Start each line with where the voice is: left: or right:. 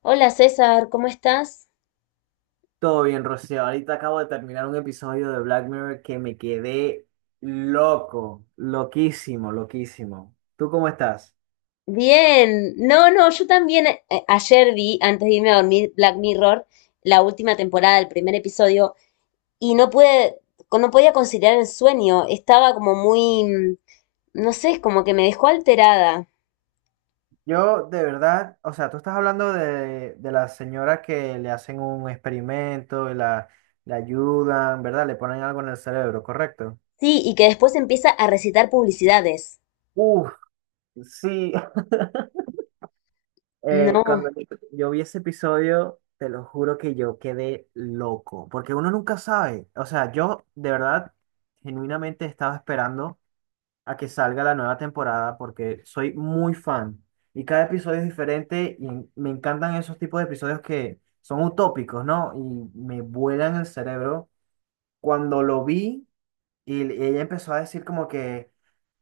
left: Hola César, ¿cómo estás?
right: Todo bien, Rocío. Ahorita acabo de terminar un episodio de Black Mirror que me quedé loco, loquísimo, loquísimo. ¿Tú cómo estás?
left: Bien, no, no, yo también ayer vi, antes de irme a dormir, Black Mirror, la última temporada, el primer episodio, y no pude, no podía conciliar el sueño, estaba como muy, no sé, como que me dejó alterada.
right: Yo, de verdad, o sea, tú estás hablando de la señora que le hacen un experimento y la ayudan, ¿verdad? Le ponen algo en el cerebro, ¿correcto?
left: Sí, y que después empieza a recitar publicidades.
right: Uf, sí.
left: No,
right: Cuando yo vi ese episodio, te lo juro que yo quedé loco, porque uno nunca sabe. O sea, yo de verdad, genuinamente estaba esperando a que salga la nueva temporada porque soy muy fan y cada episodio es diferente y me encantan esos tipos de episodios que son utópicos, ¿no? Y me vuelan el cerebro. Cuando lo vi y ella empezó a decir como que,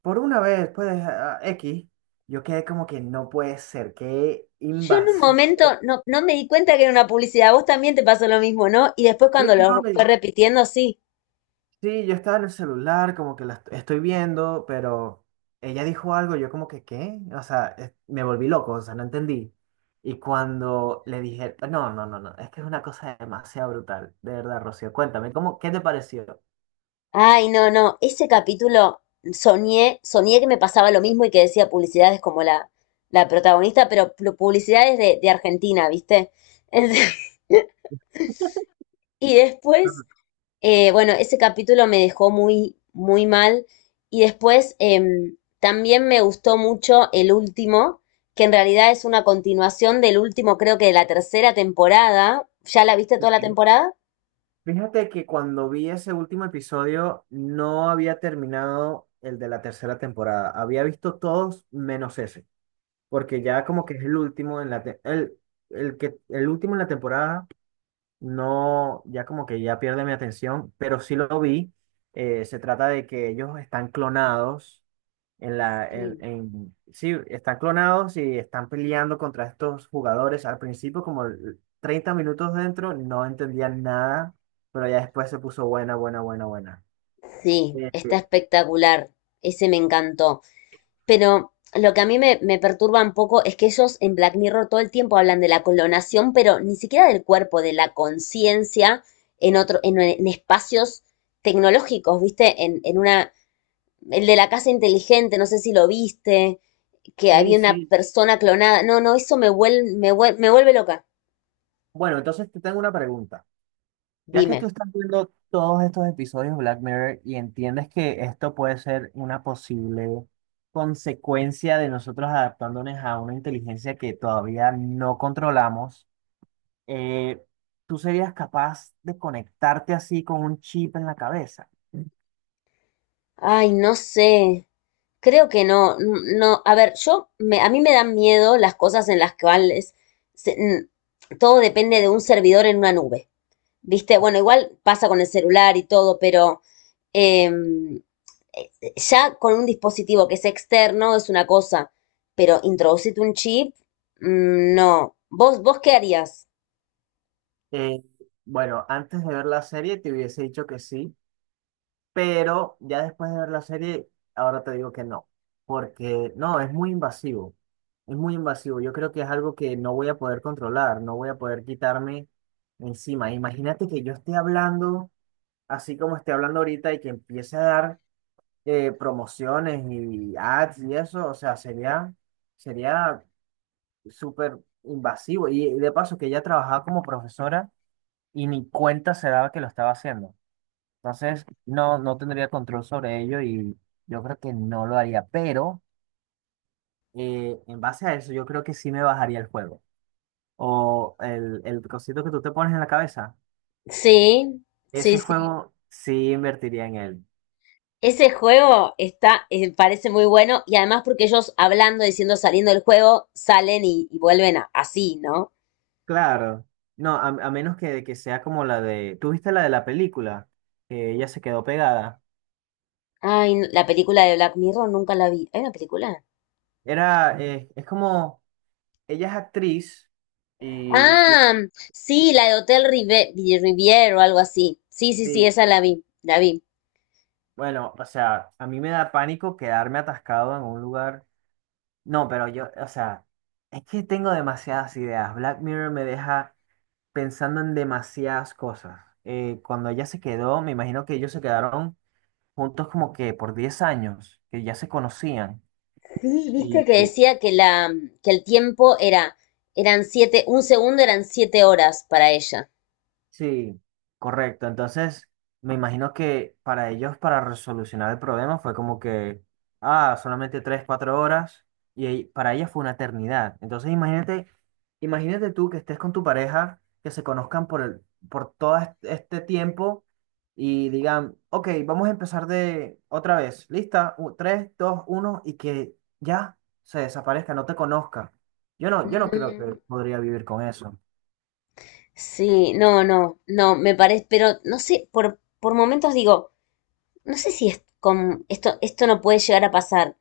right: por una vez, pues, ah, X. Yo quedé como que no puede ser, qué
left: yo en un
right: invasivo.
left: momento no, no me di cuenta que era una publicidad, a vos también te pasó lo mismo, ¿no? Y después
right: Sí,
left: cuando
right: no,
left: lo fue repitiendo, sí.
right: sí, yo estaba en el celular, como que la estoy viendo, pero ella dijo algo, yo como que, ¿qué? O sea, me volví loco, o sea, no entendí. Y cuando le dije, no, no, no, no, es que es una cosa demasiado brutal, de verdad, Rocío, cuéntame, ¿cómo, qué te pareció?
left: Ay, no, no, ese capítulo soñé, soñé que me pasaba lo mismo y que decía publicidades como la protagonista, pero publicidades de Argentina, ¿viste? Y
right: Ujú.
left: después, bueno, ese capítulo me dejó muy, muy mal. Y después también me gustó mucho el último, que en realidad es una continuación del último, creo que de la tercera temporada. ¿Ya la viste toda la
right: Sí.
left: temporada?
right: Fíjate que cuando vi ese último episodio no había terminado el de la tercera temporada. Había visto todos menos ese, porque ya como que es el último en el que el último en la temporada no, ya como que ya pierde mi atención, pero sí lo vi. Se trata de que ellos están clonados en
left: Sí.
right: sí, están clonados y están peleando contra estos jugadores. Al principio, como el 30 minutos dentro, no entendía nada, pero ya después se puso buena, buena, buena, buena.
left: Sí, está
right: Este,
left: espectacular. Ese me encantó. Pero lo que a mí me, me perturba un poco es que ellos en Black Mirror todo el tiempo hablan de la clonación, pero ni siquiera del cuerpo, de la conciencia en otro, en espacios tecnológicos, ¿viste? En una. El de la casa inteligente, no sé si lo viste, que
right: sí,
left: había una
right: sí.
left: persona clonada. No, no, eso me vuelve, me vuelve, me vuelve loca.
right: Bueno, entonces te tengo una pregunta. Ya que tú
left: Dime.
right: estás viendo todos estos episodios de Black Mirror y entiendes que esto puede ser una posible consecuencia de nosotros adaptándonos a una inteligencia que todavía no controlamos, eh, ¿tú serías capaz de conectarte así con un chip en la cabeza?
left: Ay, no sé. Creo que no, no. A ver, yo, me, a mí me dan miedo las cosas en las cuales se- n- todo depende de un servidor en una nube. Viste, bueno, igual pasa con el celular y todo, pero em, eh, ya con un dispositivo que es externo es una cosa, pero introducirte un chip, no. ¿Vos, vos qué harías?
right: Eh, bueno, antes de ver la serie te hubiese dicho que sí, pero ya después de ver la serie, ahora te digo que no, porque no, es muy invasivo, es muy invasivo. Yo creo que es algo que no voy a poder controlar, no voy a poder quitarme encima. Imagínate que yo esté hablando así como estoy hablando ahorita y que empiece a dar promociones y ads y eso, o sea, sería, sería súper invasivo. Y de paso que ella trabajaba como profesora y ni cuenta se daba que lo estaba haciendo. Entonces, no, no tendría control sobre ello y yo creo que no lo haría. Pero en base a eso, yo creo que sí me bajaría el juego. O el cosito que tú te pones en la cabeza.
left: Sí, sí,
right: Ese
left: sí.
right: juego sí invertiría en él.
left: Ese juego está, parece muy bueno y además porque ellos hablando, diciendo, saliendo del juego, salen y vuelven así, ¿no?
right: Claro. No, a menos que sea como la de... ¿Tú viste la de la película? Que ella se quedó pegada.
left: Ay, no, la película de Black Mirror nunca la vi. ¿Hay una película?
right: Era, es como... Ella es actriz y... y-
left: Ah, sí, la de Hotel Riviera o algo así. Sí, sí, sí,
right: Sí.
left: esa la vi, la vi.
right: Bueno, o sea, a mí me da pánico quedarme atascado en un lugar. No, pero yo, o sea, es que tengo demasiadas ideas. Black Mirror me deja pensando en demasiadas cosas. Cuando ella se quedó, me imagino que ellos se quedaron juntos como que por 10 años, que ya se conocían.
left: Sí, viste que
right: Y,
left: decía que la, que el tiempo era, eran 7, un segundo eran 7 horas para ella.
right: sí, correcto. Entonces, me imagino que para ellos, para resolucionar el problema, fue como que, ah, solamente 3, 4 horas, para ella fue una eternidad. Entonces, imagínate, imagínate tú que estés con tu pareja, que se conozcan por por este tiempo y digan, ok, vamos a empezar de otra vez. Lista, tres, dos, uno, y que ya se desaparezca, no te conozca. Yo no, yo no creo que
left: Mm,
right: podría vivir con eso.
left: Sí, no, no, no, me parece, pero no sé, por momentos digo, no sé si es con, esto no puede llegar a pasar.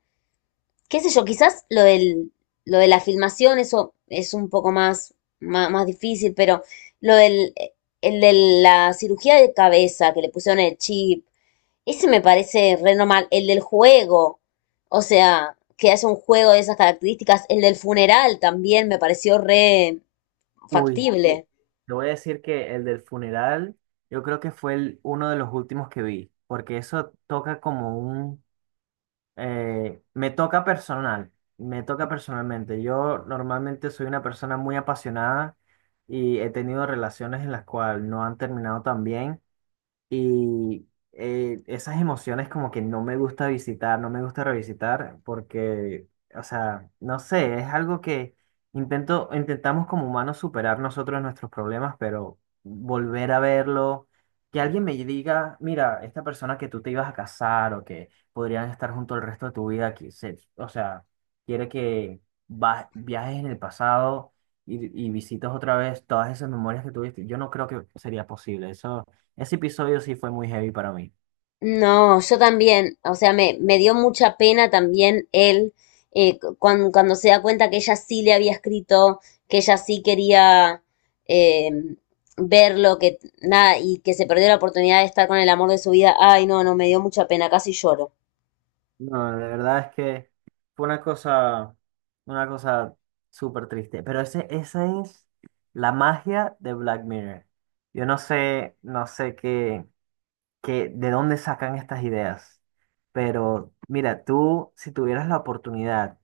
left: Qué sé yo, quizás lo del, lo de la filmación, eso es un poco más, más, más difícil, pero lo del, el de la cirugía de cabeza que le pusieron el chip, ese me parece re normal. El del juego, o sea, que haya un juego de esas características, el del funeral también me pareció re
right: Uy,
left: factible.
right: te voy a decir que el del funeral, yo creo que fue uno de los últimos que vi, porque eso toca como un... me toca personal, me toca personalmente. Yo normalmente soy una persona muy apasionada y he tenido relaciones en las cuales no han terminado tan bien. Y esas emociones como que no me gusta visitar, no me gusta revisitar, porque, o sea, no sé, es algo que intento, intentamos como humanos superar nosotros nuestros problemas, pero volver a verlo, que alguien me diga, mira, esta persona que tú te ibas a casar o que podrían estar junto el resto de tu vida, o sea, quiere que viajes en el pasado y visites otra vez todas esas memorias que tuviste. Yo no creo que sería posible, eso. Ese episodio sí fue muy heavy para mí.
left: No, yo también, o sea, me dio mucha pena también él cuando, se da cuenta que ella sí le había escrito, que ella sí quería eh, verlo, que nada, y que se perdió la oportunidad de estar con el amor de su vida. Ay, no, no, me dio mucha pena, casi lloro.
right: No, de verdad es que fue una cosa súper triste. Pero ese, esa es la magia de Black Mirror. Yo no sé, no sé qué de dónde sacan estas ideas. Pero mira, tú, si tuvieras la oportunidad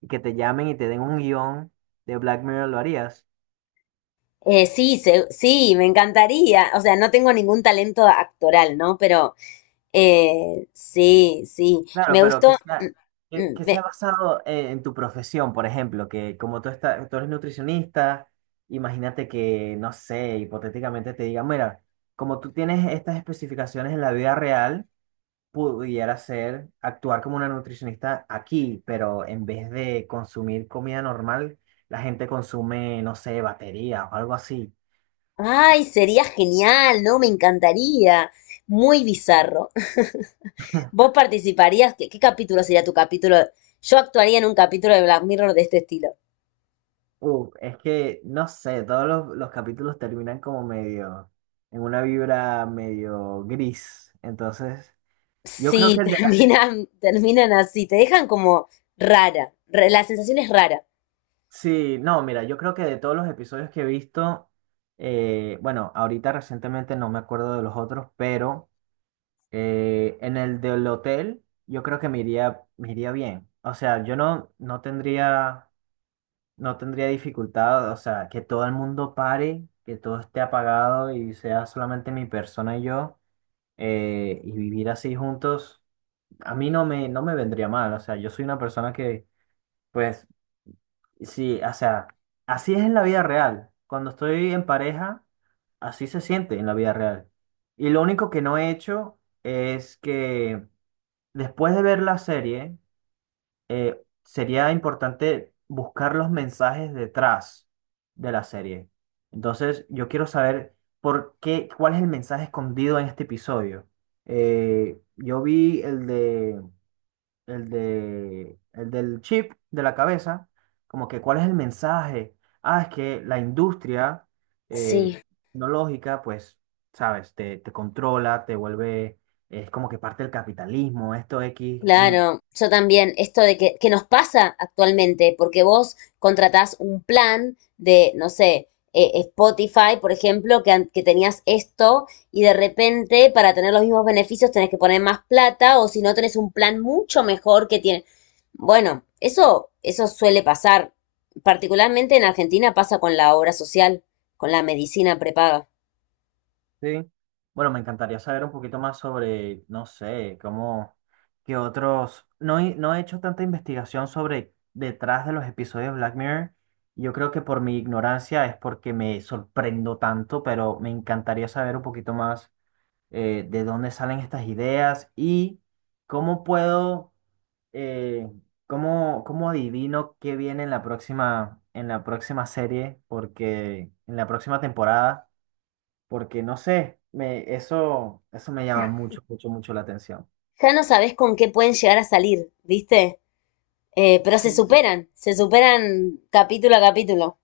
right: y que te llamen y te den un guión de Black Mirror, ¿lo harías?
left: Sí, sí, me encantaría. O sea, no tengo ningún talento actoral, ¿no? Pero sí, sí,
right: Claro,
left: me
right: pero que
left: gustó.
right: sea,
left: Mm,
right: que sea
left: me-
right: basado en tu profesión, por ejemplo, que como tú, estás, tú eres nutricionista, imagínate que, no sé, hipotéticamente te digan, mira, como tú tienes estas especificaciones en la vida real, pudiera ser actuar como una nutricionista aquí, pero en vez de consumir comida normal, la gente consume, no sé, batería o algo así.
left: Ay, sería genial, ¿no? Me encantaría. Muy bizarro. ¿Vos participarías? ¿Qué, qué capítulo sería tu capítulo? Yo actuaría en un capítulo de Black Mirror de este estilo.
right: Es que, no sé, todos los capítulos terminan como medio, en una vibra medio gris. Entonces, yo creo
left: Sí,
right: que
left: terminan, terminan así, te dejan como rara. La sensación es rara.
right: sí, no, mira, yo creo que de todos los episodios que he visto, bueno, ahorita recientemente no me acuerdo de los otros, pero en el del hotel yo creo que me iría bien. O sea, yo no, no tendría, no tendría dificultad, o sea, que todo el mundo pare, que todo esté apagado y sea solamente mi persona y yo. Y vivir así juntos, a mí no me, no me vendría mal. O sea, yo soy una persona que, pues, sí, o sea, así es en la vida real. Cuando estoy en pareja, así se siente en la vida real. Y lo único que no he hecho es que después de ver la serie, sería importante buscar los mensajes detrás de la serie. Entonces, yo quiero saber por qué, cuál es el mensaje escondido en este episodio. Yo vi el de, el del chip de la cabeza, como que cuál es el mensaje. Ah, es que la industria eh,
left: Sí.
right: tecnológica, pues, sabes, te controla, te vuelve, es como que parte del capitalismo, esto X.
left: Claro, yo también, esto de que nos pasa actualmente, porque vos contratás un plan de, no sé, Spotify, por ejemplo, que, que tenías esto y de repente para tener los mismos beneficios tenés que poner más plata o si no tenés un plan mucho mejor que tiene. Bueno, eso suele pasar, particularmente en Argentina pasa con la obra social, con la medicina prepaga.
right: Sí. Bueno, me encantaría saber un poquito más sobre, no sé, cómo, qué otros... No, no he hecho tanta investigación sobre detrás de los episodios de Black Mirror. Yo creo que por mi ignorancia es porque me sorprendo tanto, pero me encantaría saber un poquito más de dónde salen estas ideas y cómo puedo, eh, cómo, cómo adivino qué viene en la próxima serie, porque en la próxima temporada porque no sé, me, eso me llama mucho, mucho, mucho la atención.
left: Ya no sabés con qué pueden llegar a salir, ¿viste? Pero
right: Sí.
left: se superan capítulo a capítulo.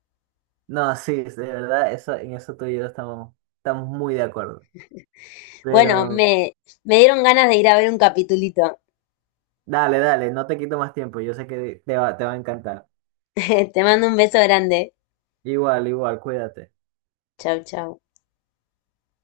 right: No, sí, de verdad, eso, en eso tú y yo estamos, estamos muy de acuerdo.
left: Bueno,
right: Pero
left: me dieron ganas de ir a ver un capitulito.
right: dale, dale, no te quito más tiempo, yo sé que te va a encantar.
left: Te mando un beso grande.
right: Igual, igual, cuídate.
left: Chau, chau.